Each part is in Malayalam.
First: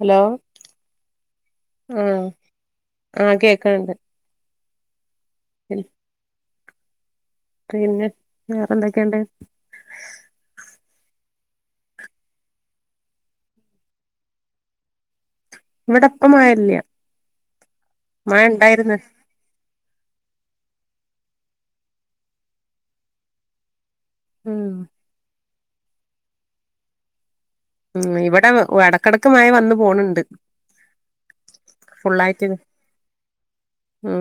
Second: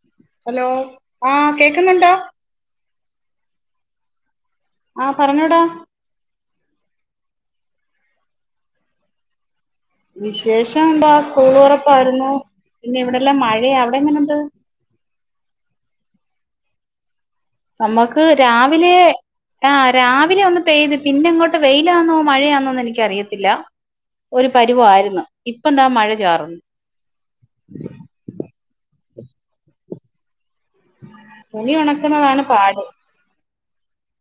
ഹലോ ഹലോ ആഹ് കേക്കുന്നുണ്ടോ ആഹ് ആഹ് കേക്ക്ണ് ണ്ട് ആഹ് മ്മ് പറഞ്ഞോടാ പിന്നെ വേറെ എന്തൊക്കെയുണ്ട് വിശേഷം എന്താ സ്കൂൾ തൊറപ്പായ്രുന്നു പിന്നെ ഇവിടെല്ലാം മഴയ അവിടെ എങ്ങനെ ഉണ്ട് ഇവിടിപ്പം മഴയില്ല നമ്മുക്ക് മഴ ഉണ്ടായിരുന്നു രാവിലെ- ആ രാവിലെ ഒന്ന് പെയ്ത് പിന്നെ അങ്ങോട്ട് വെയിലാന്നോ മഴയാന്നോന്ന് എനിക്ക് അറിയത്തില്ല ഒരു ഉം പരുവം ആയിരുന്നു ഇപ്പൊന്താ മഴ ചാറുന്നു മ്മ് ഇവിടെ- ഓഹ് എടക്കെടയ്ക്ക് മഴ വന്നു പോണണ്ട് തുണി ഉണക്കുന്നതാണ് പാട് മ്മ്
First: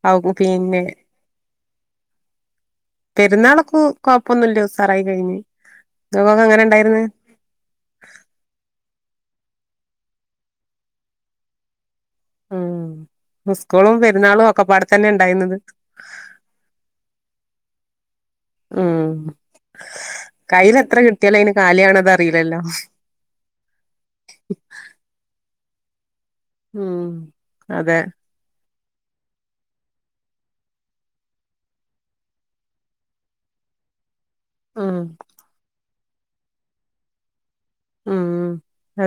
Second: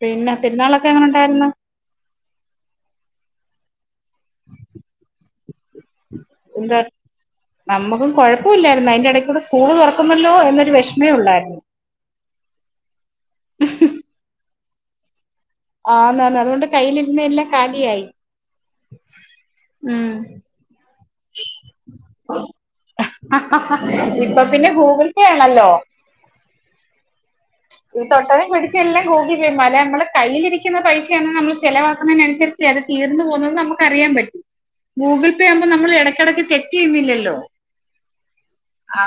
പിന്നെ പെരുന്നാളൊക്കെ എങ്ങനെ ഉണ്ടായിരുന്നു പെരുന്നാളൊക്കൂ കൊഴപ്പൊന്നല്ല ഉസാറായി കഴിഞ്ഞ് നിങ്ങക്കൊക്കെ എങ്ങനെ എന്താ ഇണ്ടായിരുന്ന് സ്കൂൾ തുറക്കുന്നല്ലോ എന്നൊരു വിഷമേ ഉണ്ടായിരുന്നു മ്മ് സ്‌കൂളും പെരുന്നാളും ഒക്കെ- ക്കെ അടുത്ത് തന്നെ ഉണ്ടായിരുന്നത് ആ ന്ന് ന്ന് അതുകൊണ്ട് കയ്യിയിലിരുന്നെയെല്ലാം- കാലിയായി ഉം ഉം കയ്ല് എത്ര കി ഇപ്പൊ പിന്നെ ഗൂഗിൽ പേ അ അല്ലോ ഉം അതെ തൊട്ടേനിം പിടിച്ചേ നെല്ലാം ഗൂഗിൾ പേ, [unintelligible] അല്ല ഇമ്മള് കയ്യിലിരിക്കുന്ന പൈസയാന്ന് നമ്മള് ചിലവാക്കണേനനുസരിച്ച് അത് തീർന്ന് പോവുന്നത് നമുക്ക് അറിയാൻ പറ്റും. ഉം ഗൂഗിൾ പേ ആവുമ്പോ നമ്മള് എട ക്കെടക്ക് ചെക്കെയ്യുന്നില്ലല്ലോ ഉം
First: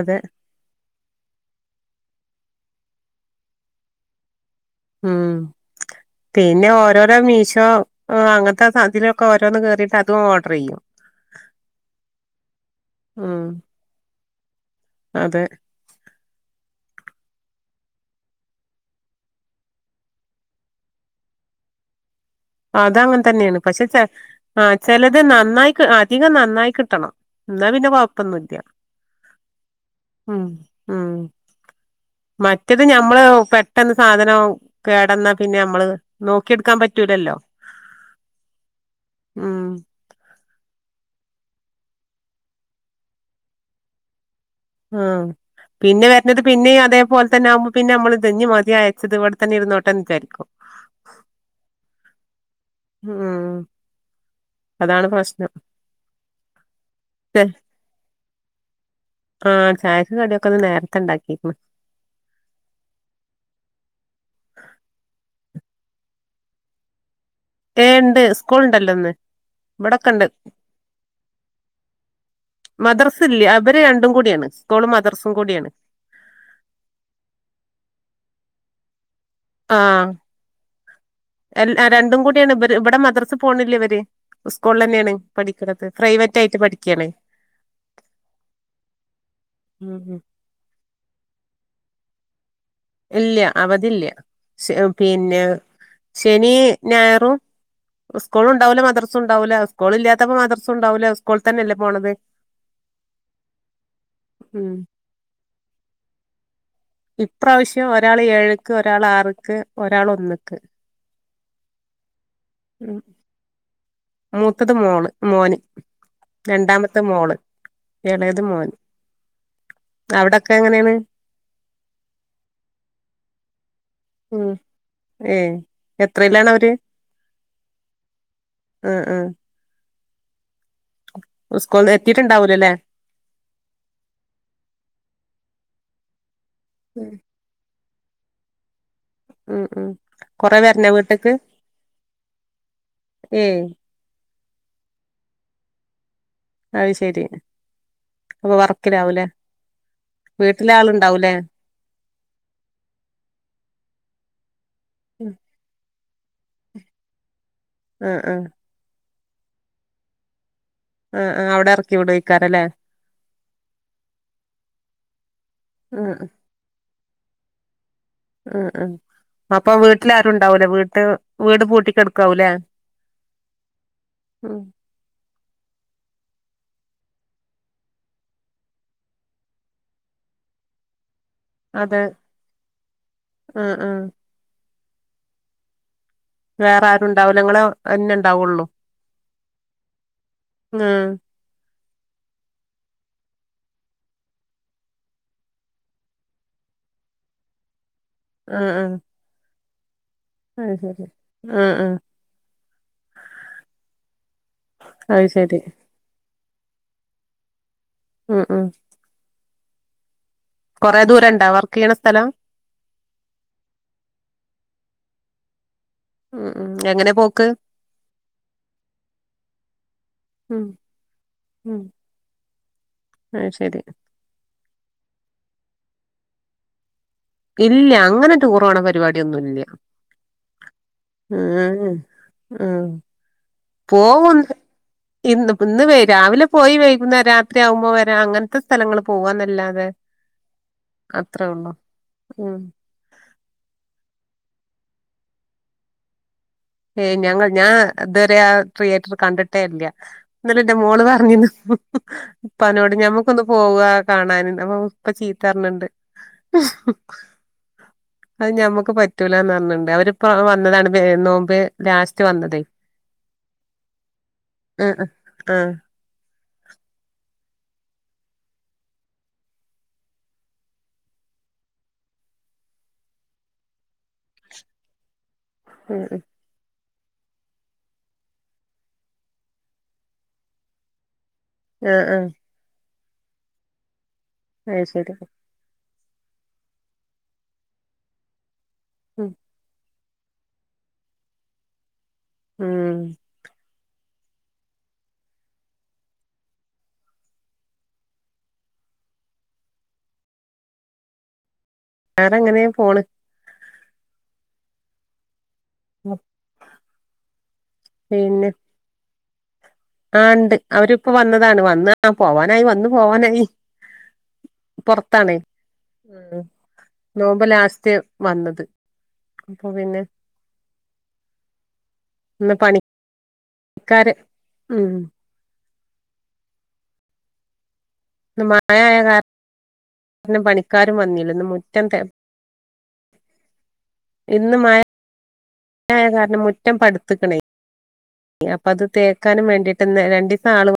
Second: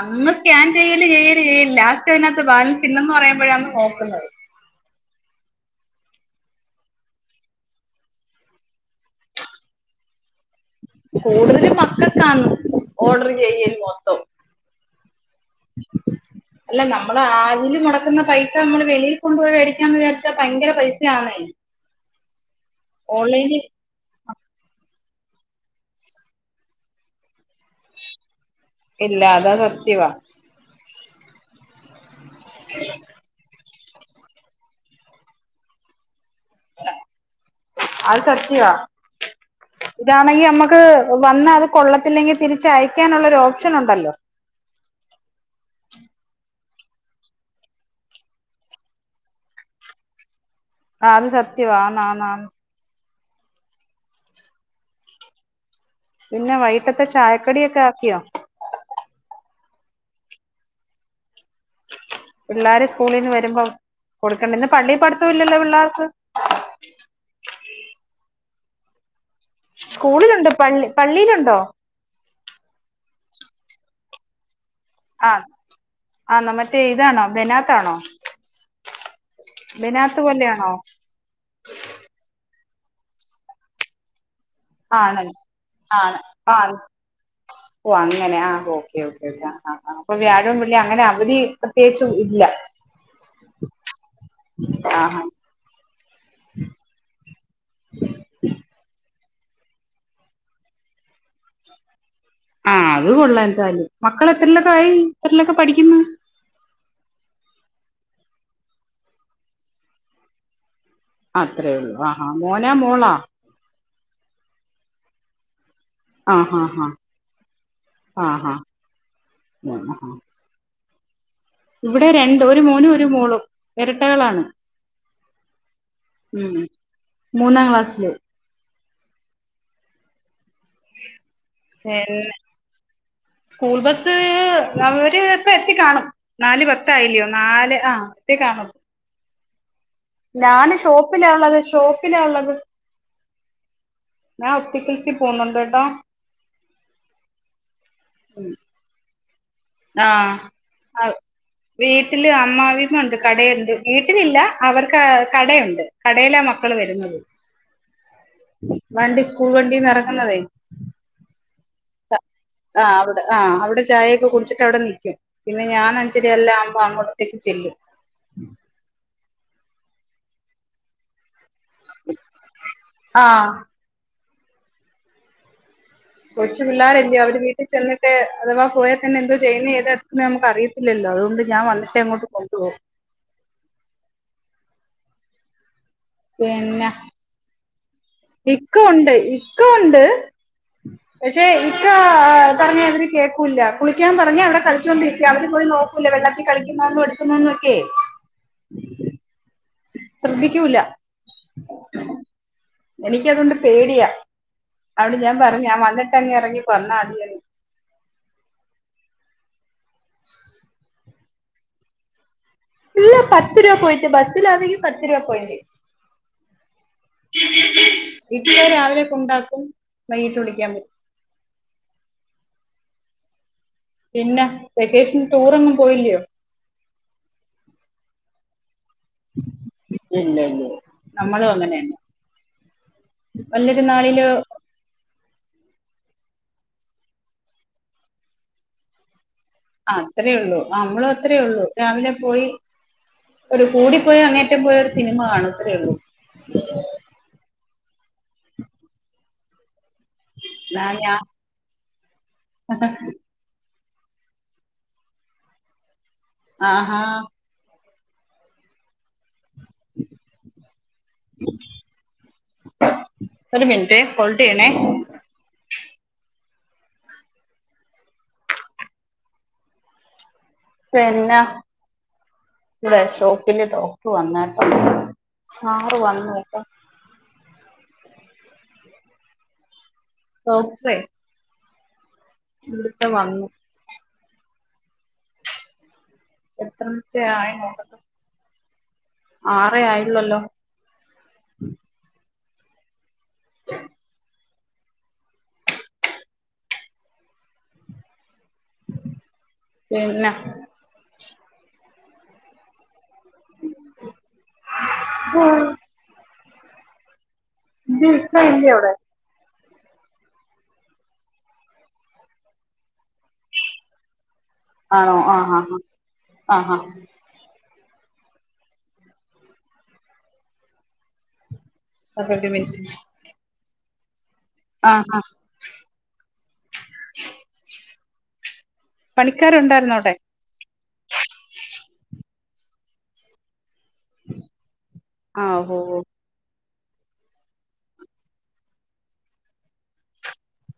അതെ സ്കാൻ ചെയ്യല് ചെയ്യല് ചെയ്യല് ലാസ്റ്റ് അതിനാത്ത് ബാലൻസ് ഇല്ലെന്ന് പറയി ബഴണ് നോക്കുന്നത് ഉം പിന്നെ ഓരോരോ മീഷോ ആഹ് അങ്ങൻത്തെ സാൻത്തിലൊക്കെ ഓരോന്ന് കേറീട്ട് അതും ഓർഡറെയ്യും. കൂടുതല് മക്കൾക്കാണ് ഓഡർ ഉം ചെയ്യല് മൊത്തം അതെ അല്ല ന മ്മള് അതില് മുടക്കുന്ന പൈസ നമ്മള് വെളിയി കൊണ്ടോയി മേടിക്കാന്ന് വിചാരിച്ചാ ഭയങ്കര പൈസ ആണേ. അതങ്ങനെ തന്നെയാണ് പക്ഷെ ചെ ആ ചെലത് നന്നായി അധികം നന്നായി കിട്ടണം, എന്നാ പിന്നെ കൊഴപ്പൊന്നുല്യ. ഇല്ല അതാ സത്യവാ ഉം മറ്റത് ഞമ്മള് പെ പെട്ടെന്ന് സാധനാഉ കേടന്നാ പിന്നെ മ്മള് നോക്കിയെടുക്കാൻ പറ്റൂലല്ലോ അത് സത്യവാ ഉം ഇതാണെങ്കി നമ്മക്ക് വന്നാ അത് കൊള്ളത്തില്ലെങ്കി തിരിച്ച് അയക്കാനുള്ളൊരു ഓപ്ഷൻ ഉണ്ടല്ലോ ആ പിന്നെ വര്ണത് പിന്നെയും അതേപോൽതന്നെ ആവുമ്പോ പിന്നെ നമ്മള് ഇത് ഞ്ഞി മതി അയച്ചത് ഇവട്തന്നെ ഇരുന്നോട്ടെൻ ചാരിക്കും ആ അത് സത്യവാ ആന്ന് ആന്ന് ആന്ന് ഉം അതാണ് പ്രശ്നം പിന്നെ വൈകിട്ടത്തെ ചെ- ചായക്കടിയൊക്കെ ആക്കിയോ? ആ ചായക്ക് കടിയൊക്കെ ഇന്ന് നേരത്തെ ണ്ടാക്കിക്ക്ണ് പിള്ളാര് സ്കൂളിൽ നിന്ന് വരുമ്പോ കൊടുക്കണ്ടേ. ഇന്ന് പള്ളി പട്ത്തം ഇല്ലല്ലോ പിള് ള്ളാർക്ക് ഏ ഇണ്ട് സ്കൂൾ ഇണ്ടല്ലോ ഇന്ന് ഇവിടൊക്കെ ഉണ്ട് സ്കൂളിലുണ്ട് പള്ളി പള്ളിയിലുണ്ടോ? ല്ല അവര് രണ്ടും കൂടിയാണ് സ്കൂളും ആ മദർസും കൂടിയാണ് ആ മറ്റേ ഇതാണോ? ബെനാത്താണോ? ആഹ് ബെനാത്ത് പോലെയാണോ രണ്ടും കൂടിയാണ് ഇവിടെ മദ്രാസ് പോണില്ലേ ഇവര് സ്കൂളിൽ തന്നെയാണ് ആണല് പഠിക്കണത് ആണ് പ്രൈവറ്റ് ആയിട്ട് ആന്ന് പഠിക്കുകയാണ് ഒ അങ്ങനെ ആ ഓക്കെ ഓക്കെ ആഹ് ആഹ് ഉം ആഹ് അപ്പൊ ഉം. വ്യാഴം വെള്ളിം അങ്ങനെ അവധി പ്രത്യേച്ചും ഇല്ല ഇല്ല അവധി ഇല്ല ആ പിന്നെ ശനി ഞയറും സ്കൂളണ്ടാവൂല്ല മാത്രം- സ്കൂൾണ്ടാവൂല്ല സ്കൂളില്ലാത്തപ്പോ മാത്രം സ്കൂൾണ്ടാവൂല്ല ആ അത് കൊള്ളാം എന്തായാലും മക്കള് ഉം. എത്രലെക്കായി എത്രലെക്കെ പഠിക്കിന്ന് ഇപ്രാവശ്യം ഒരാള് ഏഴുക്ക് ഒരാള് ആറ്ക്ക് ഒരാള് ഒന്ന്ക്ക് അത്രയേ ഉള്ളു ആ ഹാ മോനാ ഉം. മോളാ മൂത്തത് മോള് മോന് ആ ഹാ ഹാ രണ്ടാമത്തെ മോള് ആ ഇളയത് ഹാ മോൻ അവിടൊക്കെ എങ്ങനെയാണ് ഇവിടെ രണ്ട് ഒരു മോനും ഒരു മോളും ഇരട്ടകളാണ് ഉം ഏ എത്രയിലാണ് ഉം അവര് മൂന്നാംക്ലാസ്സില് ആഹ് ആഹ് പിന്നെ എത്തിട്ടുണ്ടാവൂലല്ലേ സ്കൂൾ ബസ്സ് അവര് ഇപ്പ എത്തിക്കാണും നാല് പത്തായില്ലിയോ നാല് ആ [unintelligible] കാണും ഉം ഉം കൊറെ ഞാന് വരണോ വീട്ട്ക്ക് ഷോപ്പിലാള്ളത് ഷോപ്പിലാള്ളത് ഏയ് ഞാൻ ഒപ്റ്റിക്കൽസി പോന്നുണ്ട് കേട്ടോ അത് ശരി അപ്പൊ വറക്കിലാവൂലേ ആഹ് വീട്ടില് അമ്മാവിയമ്മണ്ട് കടയുണ്ട് വീട്ടിലില്ല അവർക്ക് കടയുണ്ട്. കടയിലാ മക്കള് വരുന്നത് ആഹ് ആഹ് വണ്ടി സ്കൂൾ വണ്ടീന്നെറങ്ങുന്നതേ ആ ആഹ് അവിടെ എറക്കി അ വിടേക്കാരല്ലേ ആഹ് അവിടെ ആഹ് അവിടെ ചായയൊക്കെ കുടിച്ചിട്ട് അവിടെ നിക്കും പിന്നെ ഞാൻ ആ അഞ്ചര അല്ല ആമ്പാ അ ക്കെ ചെല്ലും ആഹ് ആഹ് അപ്പൊ വീട്ടിൽ ആരുണ്ടാവൂലേ വീട്ട് വീട് പൂട്ടിക്കെടുക്കാവൂലേ ആ ഉം കൊച്ചു പിള്ളാരല്യോ അവര് വീട്ടിൽ ചെന്നിട്ട് അഥവാ പോയ തന്നെ എന്തോ ചെയ്യുന്നെ ഏത് അഡ്മിഷനാന്ന് നമുക്ക് അറിയത്തില്ലല്ലോ അതു ണ്ട് ഞാൻ വന്നിട്ട് അതെ അങ്ങോട്ട് കൊണ്ടു പോകും. ആ ആ വേറെ ആരുണ്ടാവൂല ങ്ങള് ഇക്കുണ്ട് ഇക്കുണ്ട് ആ പക്ഷെ ഇക്കാ പറഞ്ഞാ ഇവര് കേക്കൂല്ല കുളിക്കാൻ പറഞ്ഞാ അവിടെ കളിച്ചോണ്ടിരിക്കാ അവര് പോയി നോക്കൂല്ല വെള്ളത്തി കളിക്കുന്നതന്നും എടുക്കുന്നതന്നും ഒക്കെ. ആഹ് ആഹ് ശ്രദ്ധിക്കൂല്ല ആ ആ എനിക്കതൊണ്ട് പേടിയാ അവിടെ അത് ഞാൻ ശരി പറഞ്ഞു ഞാൻ വന്നിട്ട് അങ്ങ ഇനി പറഞ്ഞ [unintelligible] ഉം ഉം കൊറേ ദൂരം ഇൺ ണ്ടാ വർക്ക് ചെയ്യ്ണ സ്ഥലം? ഇല്ല പത്ത് രൂപ പോയിൻ്റ് ബസ്സില് ആണെങ്കി പത്ത് രൂപ പോയിൻ്റ് ഉം ഉം എങ്ങനെ പോക്ക് ഇക്ക രാവിലെ കൊണ്ടാക്കും വൈകീട്ട് ഉം വിളിക്കാൻ വരും ഉം അത് ശരി പിന്നെ വെക്കേഷന് ടൂറൊന്നും പോയില്യോ? ഇല്ല അങ്ങനെ ടൂറോണെ പ രിപാടിയൊന്നുല്ല ഇല്ല ഇല്ല നമ്മളും ഉം ഉം. നല്ലൊരു നാളില് ഇന്ന്പ്പം ഇന്ന് രാവിലെ പോയി വൈകുന്നേര രാത്രി ആകുമ്പോ വരാ അങ്ങനത്തെ സ്ഥലങ്ങൾ പോകാന്ന അത്രേ ഉള്ളൂ നമ്മളും അത്രേ ഉള്ളൂ രാവിലെ പോയി ഉം ഒരു കൂടിപ്പോയ അങ്ങേ അറ്റം പോയ ഒരു സിനിമ കാണും അത്രേയുള്ളൂ ഏ ഞാൻ ക ഞാൻ ഇതുവരെ ആ തിയേറ്റർ കണ്ടിട്ടേയില്ല ന്നിട്ട് എൻ്റെ എന്നാ മോള് ഞാൻ പറഞ്ഞിനു [unintelligible] ഉപ്പാനോട് ഞമ്മക്കൊന്ന് പോവാ കാണാന് അപ്പം ഉപ്പ ചീത്ത പർഞ്ഞിണ്ട് ആഹാ അത് ഞമ്മക്ക് പറ്റൂ ലാന്നർഞ്ണ്ട് അവര്പ്പം വന്നതാണ് പെര് നോമ്പ് ലാസ്റ്റ് വന്നതേ ഒരു മിനിറ്റ് ഹോൾഡ് ചെയ്യണേ ഉം ഉം ഉം പിന്ന വ ഷോപ്പില് ഡോക്ടർ വന്നാട്ടൊ സാറ് ആഹ് വന്നു ഡോക്ടറെ ആഹ് ആഹ്. [unintelligible] അത് ശരി. എത്രമത്തെ ആയി നോണ്ടത് ഉം ആറേ ആയി ഇന്നല്ലോ ആഹ് പിന്നെ വേറെങ്ങനെ പോണ് [unintelligible] മം [unintelligible] ആഹ് ഉണ്ട് അവരിപ്പൊ വന്നതാണ് വന്ന് പോവാനായി- ആണോ പൊറത്താണ് ആഹ് ആഹ് ആഹ് ആഹ് നോമ്പ് ലാസ്റ്റ് വന്നത് അപ്പൊ പിന്നെ- ഇന്ന് [unintelligible] പണിക്കാര് ഉം ആഹ് ആഹ് [inaudible] ഇന്ന് മഴയായ പണിക്കാരുണ്ടായിരുന്നോ അവിടെ കാരണം പണിക്കാരും വന്നില്ല മുറ്റത്തെ ഇന്ന് മഴ ആഹ് ഓ ഓ റ്റം പടിത്തതിന് അപ്പത് തേക്കാനും വേണ്ടിട്ടു രണ്ടീസം [unintelligible]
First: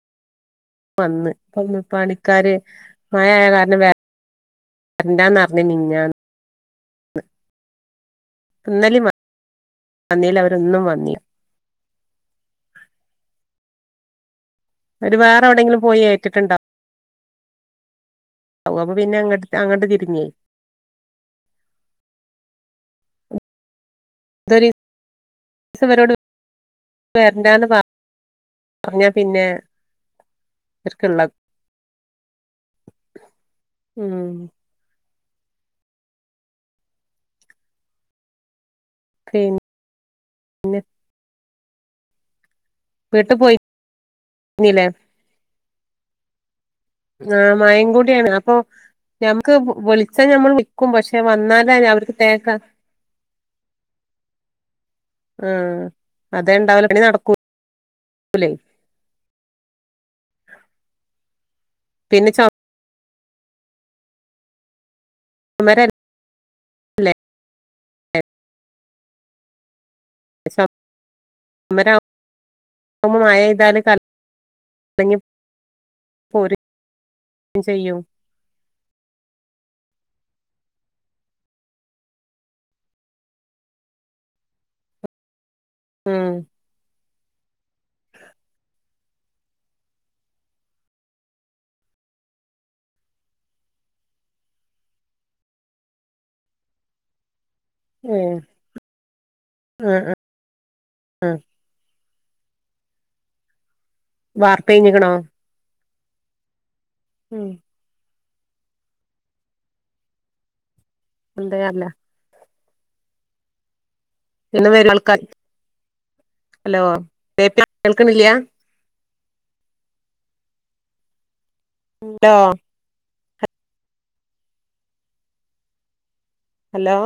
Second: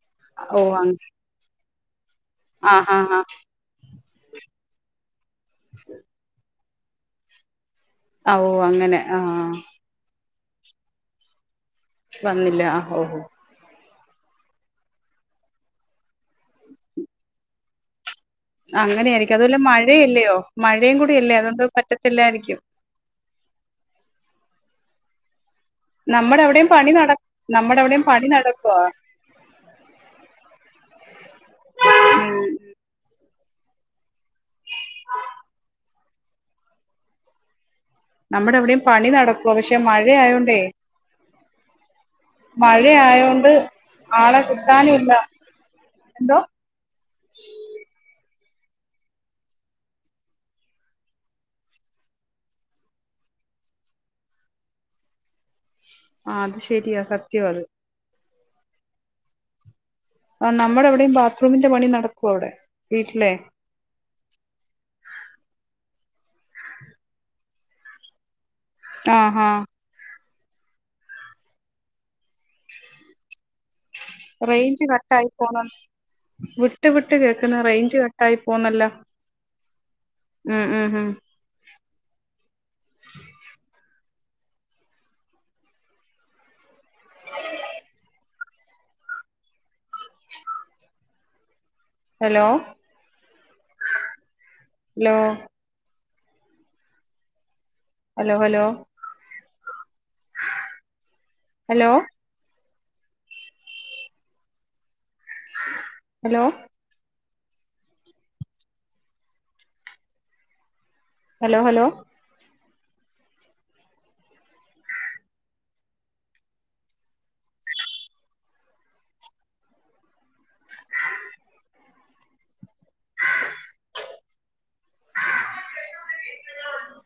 ഓ അങ് അയ്യോ പണിക്ക് - പണിക്കാര് മഴയായ കാരണം- വരണ്ടാന്ന് പറഞ്ഞു മിഞ്ഞാന്ന് [inaudible] ഓ അങ്ങനെ ആഹ് ഇന്നും വന്നിലാ വന്നില്ല ആ ഓഹോ അവര് വേറെ എവടെങ്കിലും പോയി ഏറ്റ്ട്ട്ണ്ടാവും അങ്ങനെയായിരിക്കും അതുപോലെ തിരിഞ്ഞേ മഴയല്ലയോ മഴേകൂടി അല്ലേ അതോണ്ട് പറ്റത്തില്ലായിരിക്കും ദരി നമ്മടെ എവിടേം പണി നട വരണ്ടാന്ന് നമ്മടെ എവിടേം പണി നടക്കുവാ തെരക്ക്ള്ള ഉം ഉം നമ്മടെ വടിം പണി നടക്കോ പിന്നെ പക്ഷെ മഴയായോണ്ടേ വീട്ട് മഴയായോണ്ട് ആളെ പോയിരുന്നില്ലേ കിട്ടാനൂല്ല എന്തോ ആ മഴീം കൂടിയാണ് അപ്പൊ ഞമുക്ക് വു വിളിച്ചാ ഞമ്മൾ നിക്കും പക്ഷേ വന്നാലല്ലേ അവർക്ക് തേക്കാ ആ ആ അത് ശരിയാ സത്യാ അത്. [unintelligible] ആ നമ്മടവിടേം ബാ ത്രൂമിന്റെ പണി പിന്നെ നടക്കുവാ ഇവിടെ. വീട്ടിലേ [unintelligible] ആ ആഹ് [unintelligible] മഴപെയ്താല് ക റേഞ്ച് കട്ടായി പോണു പോരും വിട്ട് വിട്ട് കേക്കുന്ന് ചെയ്യും റേഞ്ച് കട്ടായി പോന്നല്ലോ ഉം ഉം ഉം ഉം ഹലോ ഹലോ ഏ ഹലോ ഹലോ ആ ഉം ഹലോ വാർപ്പ് കയിഞ്ഞിക്കണോ? ഹലോ ഉം എന്താ ഹലോ ഹലോ അറില്ല പിന്നെ വേറെ ആള്ക്കാര് ഹലോ കേൾക്ക്ണില്ലാ [inaudible] ണ്ടോ ഹലോ